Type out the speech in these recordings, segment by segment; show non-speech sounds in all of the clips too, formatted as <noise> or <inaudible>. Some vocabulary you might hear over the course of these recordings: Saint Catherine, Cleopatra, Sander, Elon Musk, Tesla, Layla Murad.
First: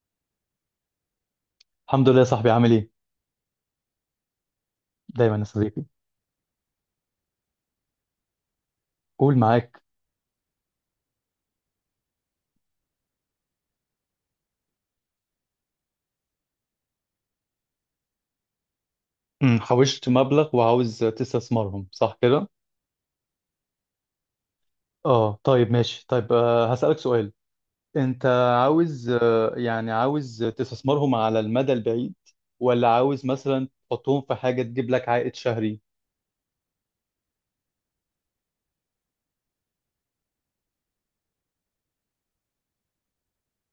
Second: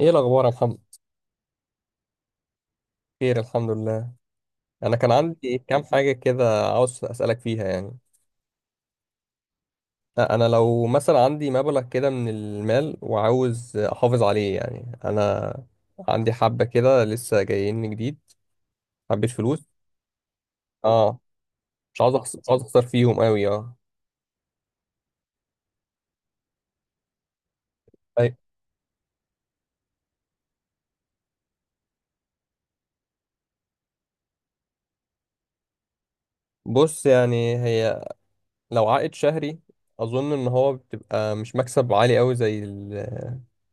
ايه الاخبار يا محمد؟ الحمد لله يا صاحبي، عامل ايه؟ خير، الحمد لله. انا كان دايما يا عندي صديقي. كام حاجه كده عاوز اسالك فيها، يعني قول معاك. انا لو مثلا عندي مبلغ كده من المال وعاوز احافظ عليه، يعني انا عندي حبه كده لسه جايين جديد، حبيت فلوس. حوشت مبلغ وعاوز اه، تستثمرهم، مش عاوز صح أخسر كده؟ مش عاوز اخسر فيهم قوي، اه. اه، طيب ماشي. طيب، هسألك سؤال. انت أي- عاوز، يعني عاوز تستثمرهم على المدى البعيد، ولا عاوز مثلا تحطهم في حاجة تجيب لك عائد شهري؟ بص، يعني هي لو عائد شهري اظن ان هو بتبقى مش مكسب عالي قوي زي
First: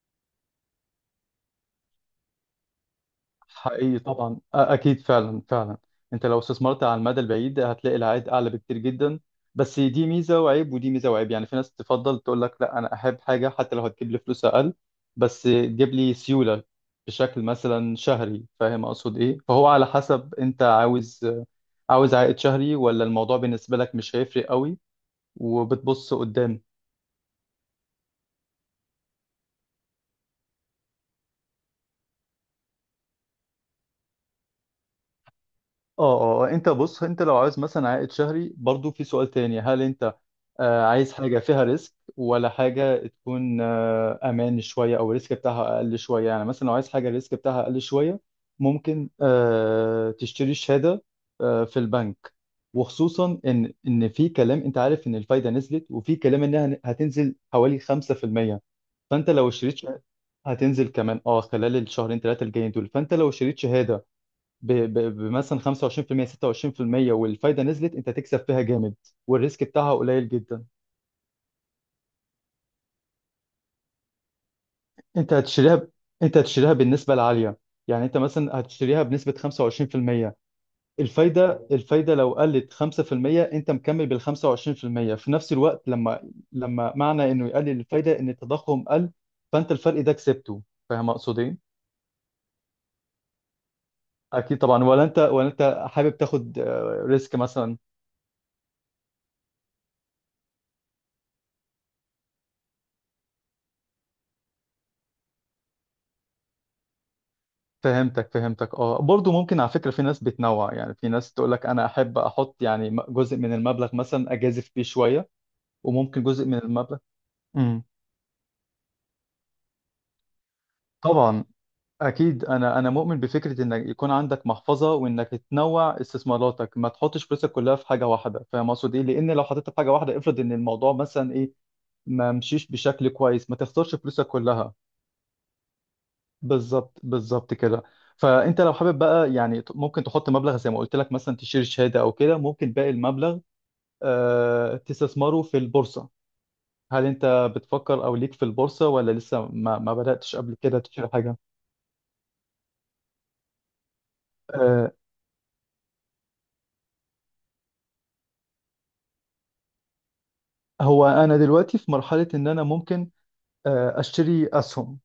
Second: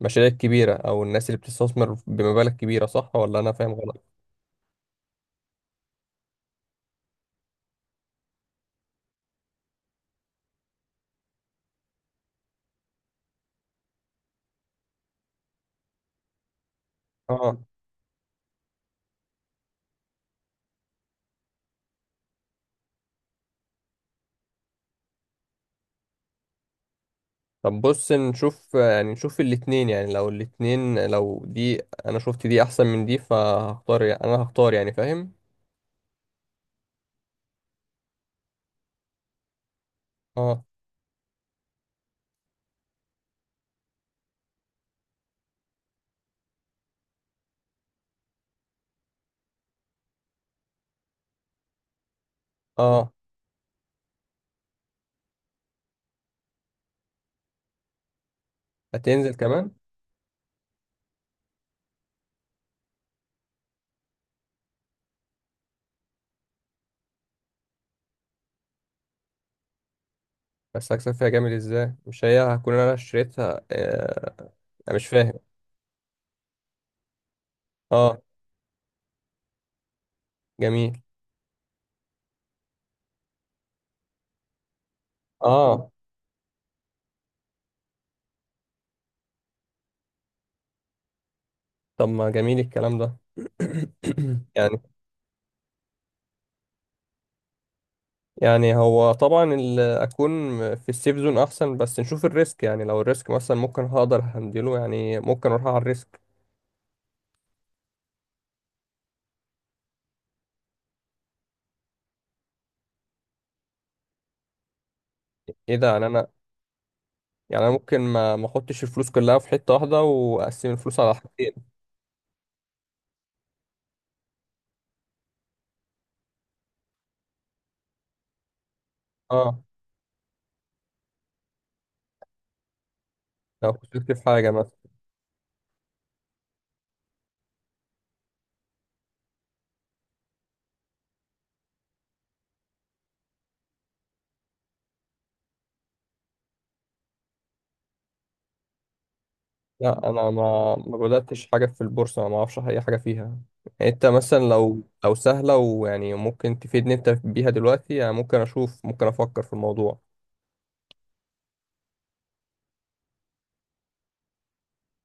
المشاريع الكبيره او الناس اللي بتستثمر بمبالغ كبيره، صح ولا انا فاهم حقيقي غلط؟ طبعا. اكيد، فعلا فعلا. انت لو استثمرت على المدى البعيد هتلاقي العائد اعلى بكتير جدا. بس دي ميزه وعيب، ودي ميزه وعيب. يعني في ناس تفضل تقول لك لا، انا احب حاجه حتى لو هتجيب لي فلوس اقل بس تجيب لي سيوله بشكل اه، مثلا شهري. فاهم اقصد ايه؟ فهو على حسب انت عاوز عائد شهري، ولا الموضوع بالنسبه لك مش هيفرق قوي وبتبص قدام؟ طب بص نشوف الاتنين، يعني لو الاتنين، لو دي انا شفت دي احسن من دي فهختار انا هختار، يعني فاهم. اه، اه، آه. انت بص، انت لو عايز مثلا عائد شهري برضو في سؤال تاني. هل انت اه عايز حاجة فيها ريسك، ولا حاجة تكون امان شوية او الريسك بتاعها اقل شوية؟ يعني مثلا لو عايز حاجة الريسك بتاعها اقل شوية ممكن تشتري شهادة في البنك. اه، وخصوصا ان في كلام، انت عارف، ان الفايدة نزلت، وفي كلام انها هتنزل حوالي 5%. فانت هتنزل لو كمان. اشتريت شهادة هتنزل كمان خلال الشهرين ثلاثة الجايين دول. فانت لو شريت شهادة بمثلا 25%، 26%، والفايده نزلت، انت تكسب فيها جامد، والريسك بتاعها قليل جدا. بس هكسب فيها جامد ازاي؟ مش هي هكون انا اشتريتها، آه. انا مش فاهم. انت هتشتريها ب... انت هتشتريها بالنسبه العاليه. يعني انت اه، مثلا هتشتريها بنسبه 25%. جميل. الفايده لو قلت 5%، انت مكمل بال 25% في المية. في نفس الوقت اه، لما معنى انه يقلل الفايده ان التضخم قل. فانت الفرق ده كسبته. فاهم اقصد ايه؟ طب ما جميل الكلام ده. <coughs> اكيد يعني طبعا. ولا انت حابب تاخد ريسك مثلا؟ يعني هو طبعا اكون في السيف زون احسن، بس نشوف الريسك، يعني لو الريسك مثلا ممكن هقدر هندله، يعني ممكن اروح على الريسك. فهمتك فهمتك. اه، برضو ممكن على فكرة في ناس بتنوع. يعني في ناس تقول لك انا احب احط يعني جزء من المبلغ مثلا اجازف بيه شوية، ايه ده؟ يعني وممكن انا، جزء من المبلغ. يعني انا امم ممكن ما احطش الفلوس كلها في حته واحده واقسم الفلوس على طبعا، حاجتين. اكيد. انا مؤمن بفكرة انك يكون عندك محفظة وانك تنوع استثماراتك، ما تحطش فلوسك كلها في حاجة واحدة. فاهم اقصد ايه؟ لان لو اه، حطيتها في حاجة واحدة، افرض ان الموضوع مثلا ايه، ما مشيش بشكل كويس، ما لو تخسرش خسرت في فلوسك حاجه كلها. مثلا. بالظبط، بالظبط كده. فانت لو حابب بقى، يعني ممكن تحط مبلغ زي ما قلت لك مثلا تشتري شهاده، او كده ممكن باقي المبلغ تستثمره في البورصه. هل انت بتفكر او ليك في البورصه، ولا لسه ما لا، انا بداتش قبل ما كده ما تشتري حاجه؟ بداتش حاجه في البورصه، ما اعرفش اي حاجه فيها. يعني انت مثلا لو آه لو سهله ويعني ممكن تفيدني انت بيها دلوقتي، يعني ممكن اشوف، ممكن افكر في الموضوع. هو انا دلوقتي في مرحله ان انا ممكن اشتري اسهم،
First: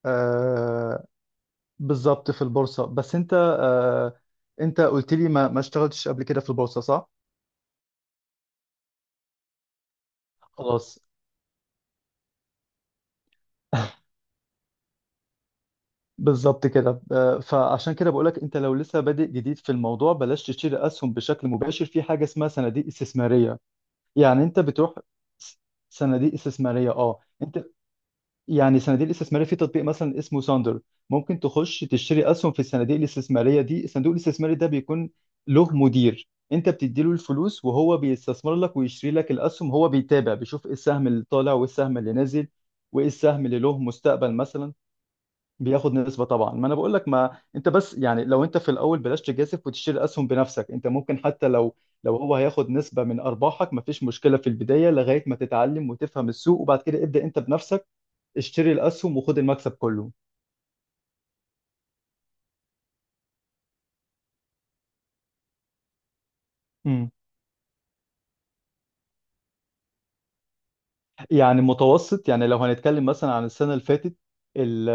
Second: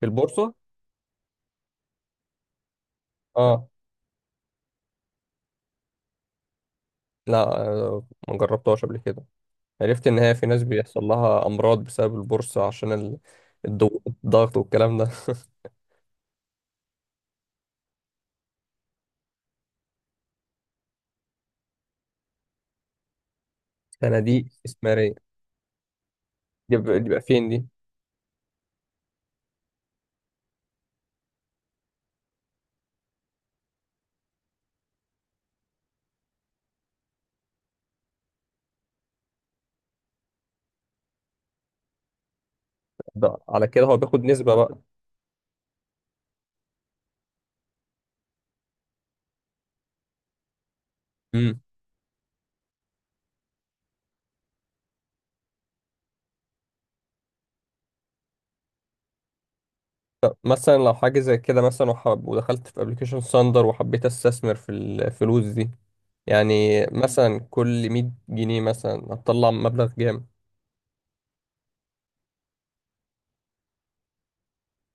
في البورصه؟ آه بالظبط في البورصه. بس انت، اه. انت قلت لي ما اشتغلتش قبل كده في البورصه صح؟ لا، ما جربتهاش قبل كده. عرفت ان هي في ناس خلاص. بيحصل لها امراض بسبب البورصه عشان الضغط والكلام ده <laughs> بالظبط كده، فعشان كده بقولك انت لو لسه بادئ جديد في الموضوع بلاش تشتري اسهم بشكل مباشر، في حاجه اسمها صناديق استثماريه. يعني صناديق انت بتروح، استثماريه؟ س- صناديق دي استثماريه. بيبقى دي اه بيبقى فين انت، دي؟ يعني صناديق الاستثماريه في تطبيق مثلا اسمه ساندر، ممكن تخش تشتري اسهم في الصناديق الاستثماريه دي. الصندوق الاستثماري ده بيكون له مدير، انت بتديله الفلوس وهو بيستثمر لك ويشتري لك الاسهم. هو بيتابع، بيشوف ايه السهم اللي طالع وايه السهم اللي نازل وايه ده السهم اللي على له كده هو بياخد مستقبل نسبة مثلا. بقى. بياخد نسبة طبعا، ما انا بقول لك. ما انت بس، يعني لو انت في الاول بلاش تجازف وتشتري اسهم بنفسك. انت ممكن حتى امم. لو هو هياخد نسبة من ارباحك مفيش مشكلة في البداية، لغاية ما تتعلم وتفهم السوق، وبعد كده ابدأ انت بنفسك، اشتري الاسهم وخد المكسب كله. مثلا لو حاجة زي كده، مثلا وحب ودخلت في ابلكيشن ساندر وحبيت استثمر في الفلوس دي، يعني مثلا كل 100 جنيه مثلا هتطلع مبلغ جامد. يعني متوسط، يعني لو هنتكلم مثلا عن السنة اللي فاتت، ال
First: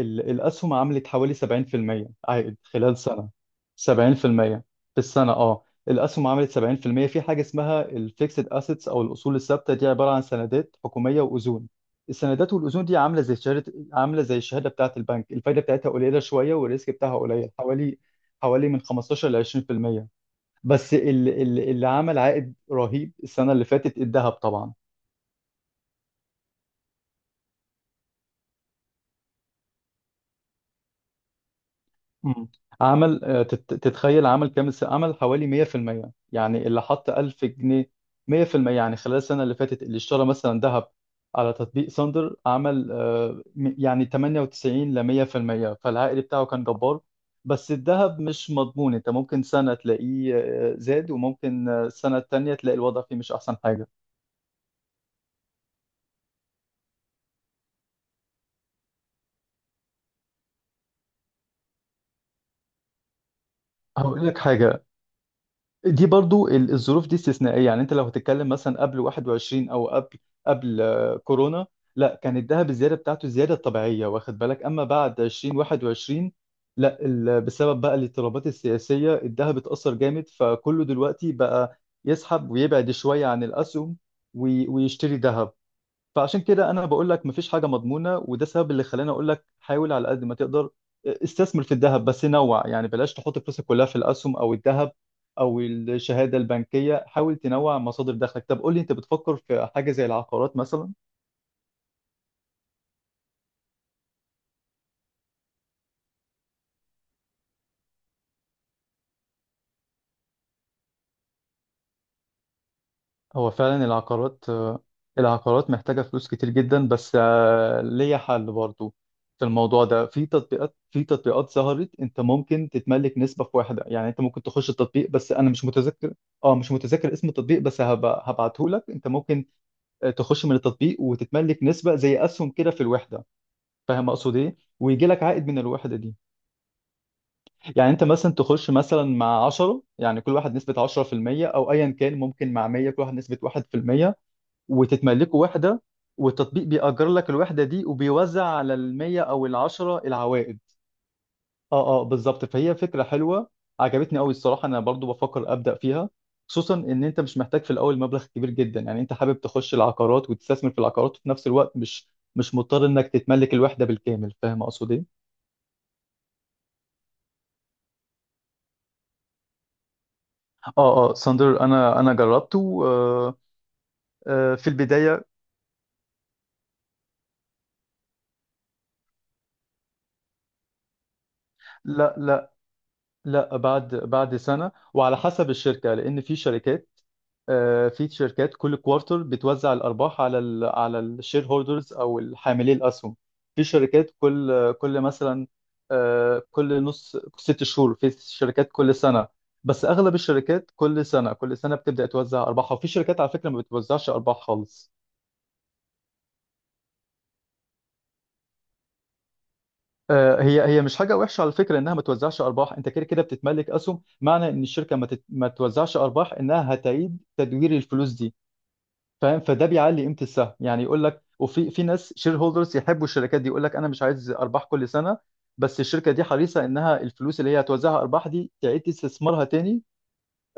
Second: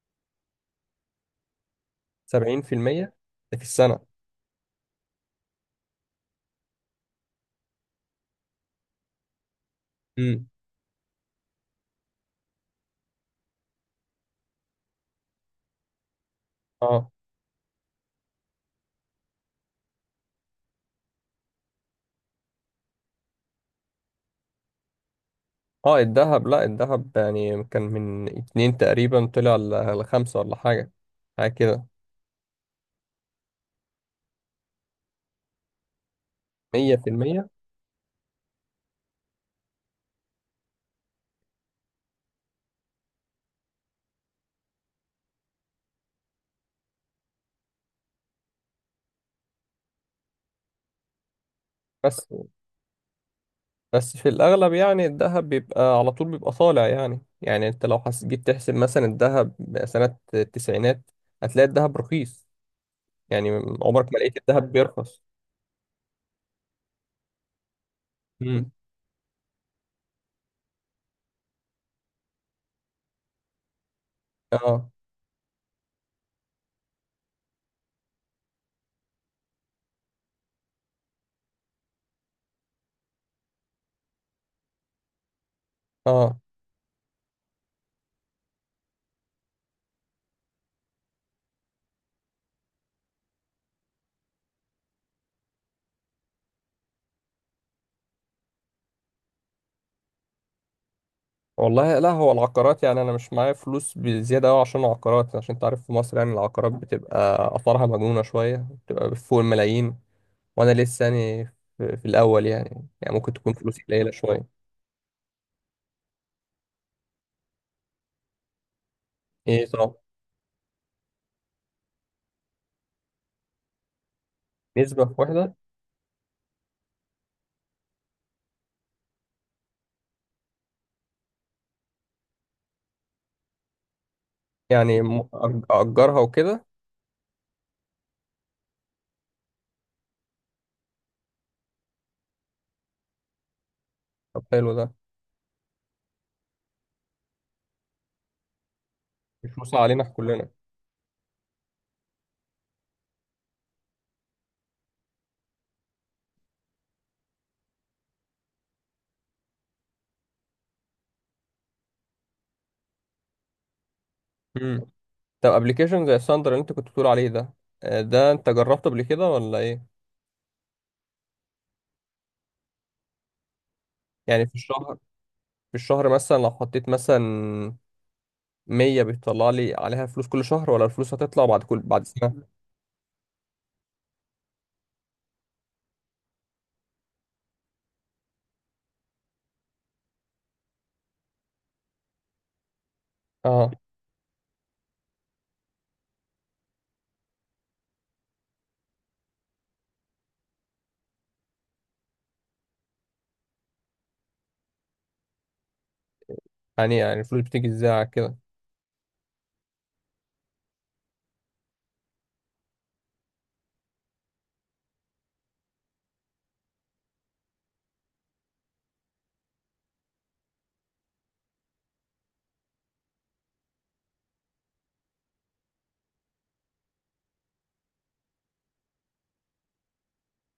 ال الأسهم عملت حوالي 70% عائد خلال 70%؟ سنة. ده في السنة؟ 70% في المية في السنة، الأسهم عملت 70% في المية. في حاجة اسمها الفيكسد أسيتس أو الأصول الثابتة، دي عبارة عن امم. سندات حكومية وأذون. السندات والأذون دي عاملة زي الشهادة بتاعة البنك. الفايدة بتاعتها قليلة شوية، والريسك اه بتاعها قليل، حوالي من 15 ل 20%. بس اللي عمل عائد رهيب السنة اللي فاتت الذهب طبعا. اه، الذهب، لا الذهب يعني كان من اتنين تقريبا طلع لخمسة ولا حاجة كده. مم. تتخيل عمل حوالي 100%. يعني اللي مية في حط 1000 المية جنيه 100%، يعني خلال السنة اللي فاتت اللي اشترى مثلا ذهب على تطبيق ساندر عمل، يعني 98 ل 100%، فالعائد بتاعه كان جبار. بس الذهب مش مضمون، انت ممكن سنة تلاقيه زاد، وممكن السنة بس التانية تلاقي الوضع فيه مش احسن حاجة. بس في الأغلب يعني الذهب بيبقى على طول بيبقى طالع، يعني يعني أنت لو جيت تحسب مثلا الذهب سنة التسعينات هتلاقي الذهب رخيص، يعني عمرك ما هقول لقيت لك الذهب حاجة، بيرخص. دي برضو، الظروف دي استثنائية. يعني انت لو هتتكلم مم. مثلا قبل 21، او قبل كورونا، لا، كان الذهب الزيادة بتاعته الزيادة الطبيعية، واخد بالك؟ اما اه بعد 20، 21، لا، بسبب بقى الاضطرابات السياسية الذهب اتأثر جامد، فكله دلوقتي بقى يسحب ويبعد شوية عن الأسهم ويشتري ذهب. اه. فعشان كده انا بقول لك مفيش حاجه مضمونه، وده السبب اللي خلاني اقول لك حاول على قد ما تقدر استثمر في الذهب، بس نوع، يعني بلاش تحط فلوسك كلها في الاسهم او الذهب او الشهاده البنكيه، حاول تنوع مصادر دخلك. طب قول لي، انت بتفكر في حاجه زي العقارات مثلا؟ والله لا، هو العقارات يعني أنا مش معايا فلوس بزيادة أوي عشان العقارات، عشان أنت عارف في مصر يعني العقارات بتبقى آثارها مجنونة شوية، بتبقى فوق الملايين، وأنا لسه يعني في الأول، يعني يعني ممكن هو تكون فلوسي فعلا قليلة العقارات شوية. العقارات محتاجة فلوس كتير جدا، بس ليا حل برضو في إيه؟ الموضوع طب ده. في تطبيقات ظهرت. انت ممكن تتملك نسبة في واحدة، يعني انت ممكن تخش التطبيق، نسبة بس انا واحدة؟ مش متذكر اسم التطبيق، بس هبعته لك. انت ممكن تخش من التطبيق وتتملك نسبة زي اسهم كده في الوحدة. فاهم اقصد ايه؟ يعني ويجي لك عائد من الوحدة دي. أجرها وكده. يعني انت مثلا تخش مثلا مع 10، يعني كل واحد نسبة 10%، او ايا كان ممكن مع 100، كل واحد نسبة 1%، طب حلو ده. وتتملكوا وحدة، والتطبيق بيأجر لك الوحدة دي وبيوزع على المية أو مش وصع العشرة علينا إحنا كلنا. العوائد. اه، اه، بالظبط. فهي فكرة حلوة، عجبتني قوي الصراحة. أنا برضو بفكر أبدأ فيها، خصوصا إن أنت مش محتاج في الأول مبلغ كبير جدا. يعني أنت حابب تخش العقارات وتستثمر في العقارات، وفي نفس الوقت مش مضطر إنك تتملك الوحدة بالكامل. فاهم امم. أقصد إيه؟ طب ابلكيشن زي الساندر اللي انت كنت بتقول عليه ده، ده انت جربته قبل كده ولا ايه؟ اه، اه، ساندر، أنا جربته. يعني في في الشهر، البداية. في الشهر مثلا لو حطيت مثلا 100 بيطلع لي عليها فلوس كل شهر؟ ولا الفلوس هتطلع بعد لا، سنة؟ لا، لا. بعد سنة، وعلى حسب الشركة، لأن في شركات كل كوارتر بتوزع الارباح على على الشير هولدرز او حاملي الاسهم. في اه. شركات كل كل مثلا آه، كل نص ست شهور. في شركات كل سنه، بس اغلب الشركات كل سنه كل سنه بتبدا توزع ارباحها. وفي شركات على فكره ما بتوزعش ارباح خالص. يعني يعني الفلوس بتيجي ازاي على كده؟ هي مش حاجه وحشه على فكره انها ما توزعش ارباح. انت كده كده بتتملك اسهم. معنى ان الشركه ما توزعش ارباح انها هتعيد تدوير الفلوس دي. فاهم؟ فده بيعلي قيمه السهم. يعني يقول لك، وفي ناس شير هولدرز يحبوا الشركات دي، يقول لك انا مش عايز ارباح كل سنه، بس الشركه دي حريصه انها الفلوس اللي هي هتوزعها ارباح دي تعيد استثمارها تاني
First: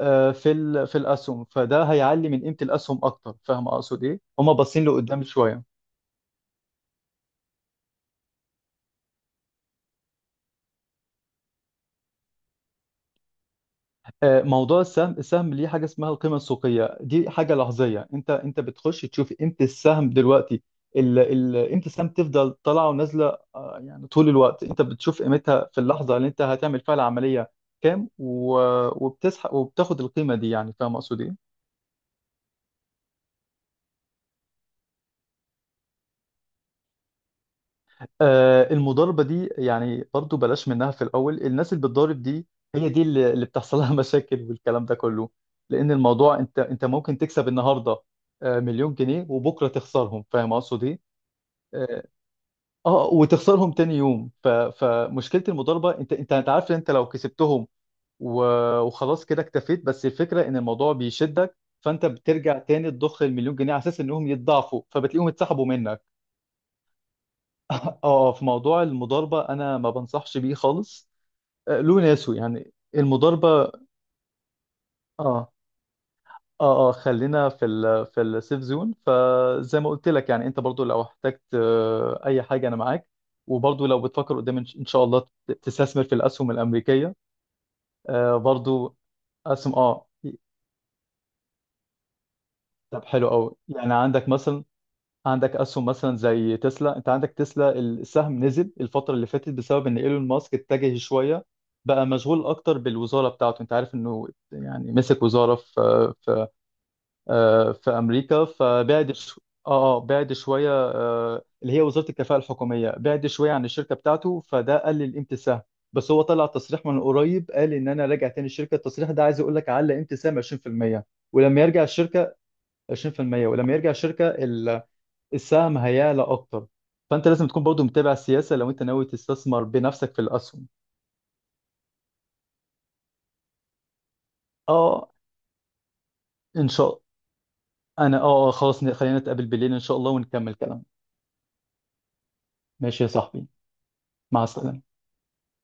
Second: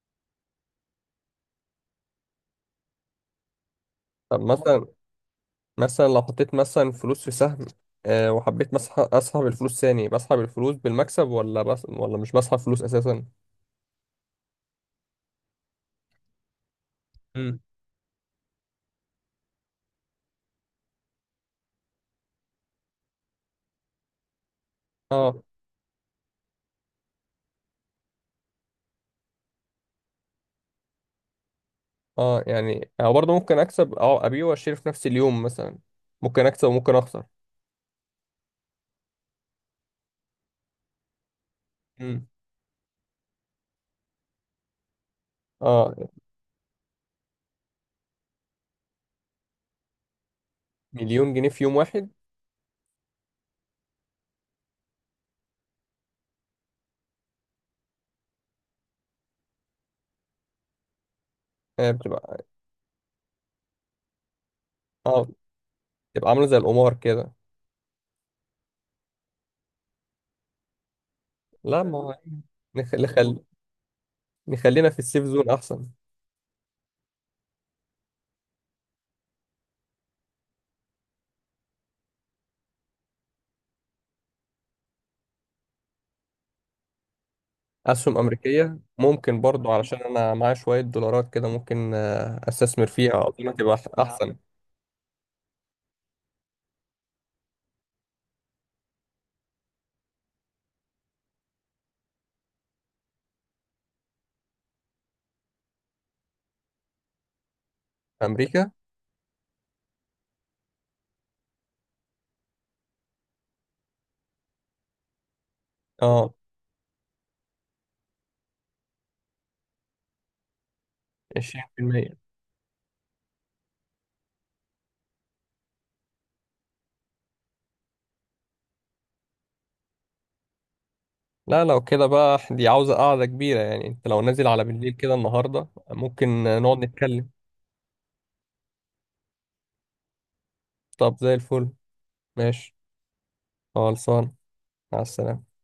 في الاسهم، فده هيعلي من قيمه الاسهم اكتر. فاهم اقصد ايه؟ طب هم باصين مثلا لقدام شويه. مثلا لو حطيت مثلا فلوس في سهم، وحبيت اسحب الفلوس ثاني، بسحب الفلوس بالمكسب ولا بس؟ ولا مش بسحب فلوس اساسا؟ موضوع السهم ليه حاجه اسمها القيمه السوقيه، دي حاجه امم. لحظيه. انت بتخش تشوف امتى السهم دلوقتي، ال امتى السهم تفضل طالعه ونازله، يعني طول الوقت انت بتشوف اه قيمتها في اللحظه اللي انت هتعمل فيها العمليه كام، وبتسحب وبتاخد القيمه دي. يعني فاهم اقصد ايه؟ اه، يعني أنا برضه ممكن أكسب أبيع وأشتري في نفس اليوم مثلا، ممكن أكسب وممكن أخسر. المضاربة دي يعني برضو بلاش منها في الأول، الناس اللي بتضارب امم. دي هي دي اللي بتحصل لها <laughs> مشاكل والكلام ده كله. لأن اه، الموضوع، أنت ممكن تكسب النهاردة مليون جنيه، وبكرة تخسرهم. فاهم أقصد إيه؟ مليون جنيه في يوم آه. واحد؟ وتخسرهم تاني يوم. فمشكلة المضاربة، أنت عارف إن أنت لو كسبتهم و... وخلاص كده اكتفيت، بس الفكرة إن الموضوع بيشدك، آه، فأنت بترجع تاني تضخ المليون جنيه على أساس إنهم يتضاعفوا، اه فبتلاقيهم اتسحبوا منك. بتبقى عاملة زي القمار كده. اه. في موضوع المضاربة انا ما بنصحش بيه خالص، لا، له ما هو ناسه يعني نخ... نخل... المضاربة. نخلينا في السيف زون اه، أحسن. اه، اه. خلينا في السيف زون. فزي ما قلت لك، يعني انت برضو لو احتجت اي حاجة انا معاك. وبرضو لو بتفكر قدام ان إن شاء الله تستثمر في الاسهم الامريكية، أسهم أمريكية؟ برضو ممكن برضو اسهم. علشان اه. أنا معايا شوية دولارات كده ممكن، أستثمر طب فيها، حلو قوي، أظن تبقى يعني عندك أحسن. مثلا عندك اسهم مثلا زي تسلا. انت عندك تسلا، السهم نزل الفتره اللي فاتت بسبب ان ايلون ماسك اتجه شويه، بقى مشغول اكتر بالوزاره بتاعته. انت عارف انه يعني مسك وزاره في في امريكا، أمريكا. فبعد ش... اه آه، بعد شويه، اللي هي وزاره الكفاءه الحكوميه، بعد شويه عن الشركه بتاعته، فده قلل قيمه السهم. بس هو اه، طلع تصريح من قريب، قال ان انا راجع تاني الشركه. التصريح ده عايز يقول لك علق قيمه السهم 20%، ولما عشرين في يرجع المية الشركه. 20%، ولما يرجع الشركه السهم هيعلى اكتر. فانت لازم تكون برضو متابع السياسه لو انت ناوي تستثمر بنفسك في الاسهم. لا، لو كده بقى دي عاوزة قعدة كبيرة، يعني أنت لو نازل على بالليل اه، كده النهاردة ممكن ان نقعد شاء نتكلم. انا اه آه، خلاص، خلينا نتقابل بالليل ان شاء الله ونكمل كلام. طب زي الفل، ماشي، ماشي يا صاحبي. خلصان. مع السلامه. مع السلامة.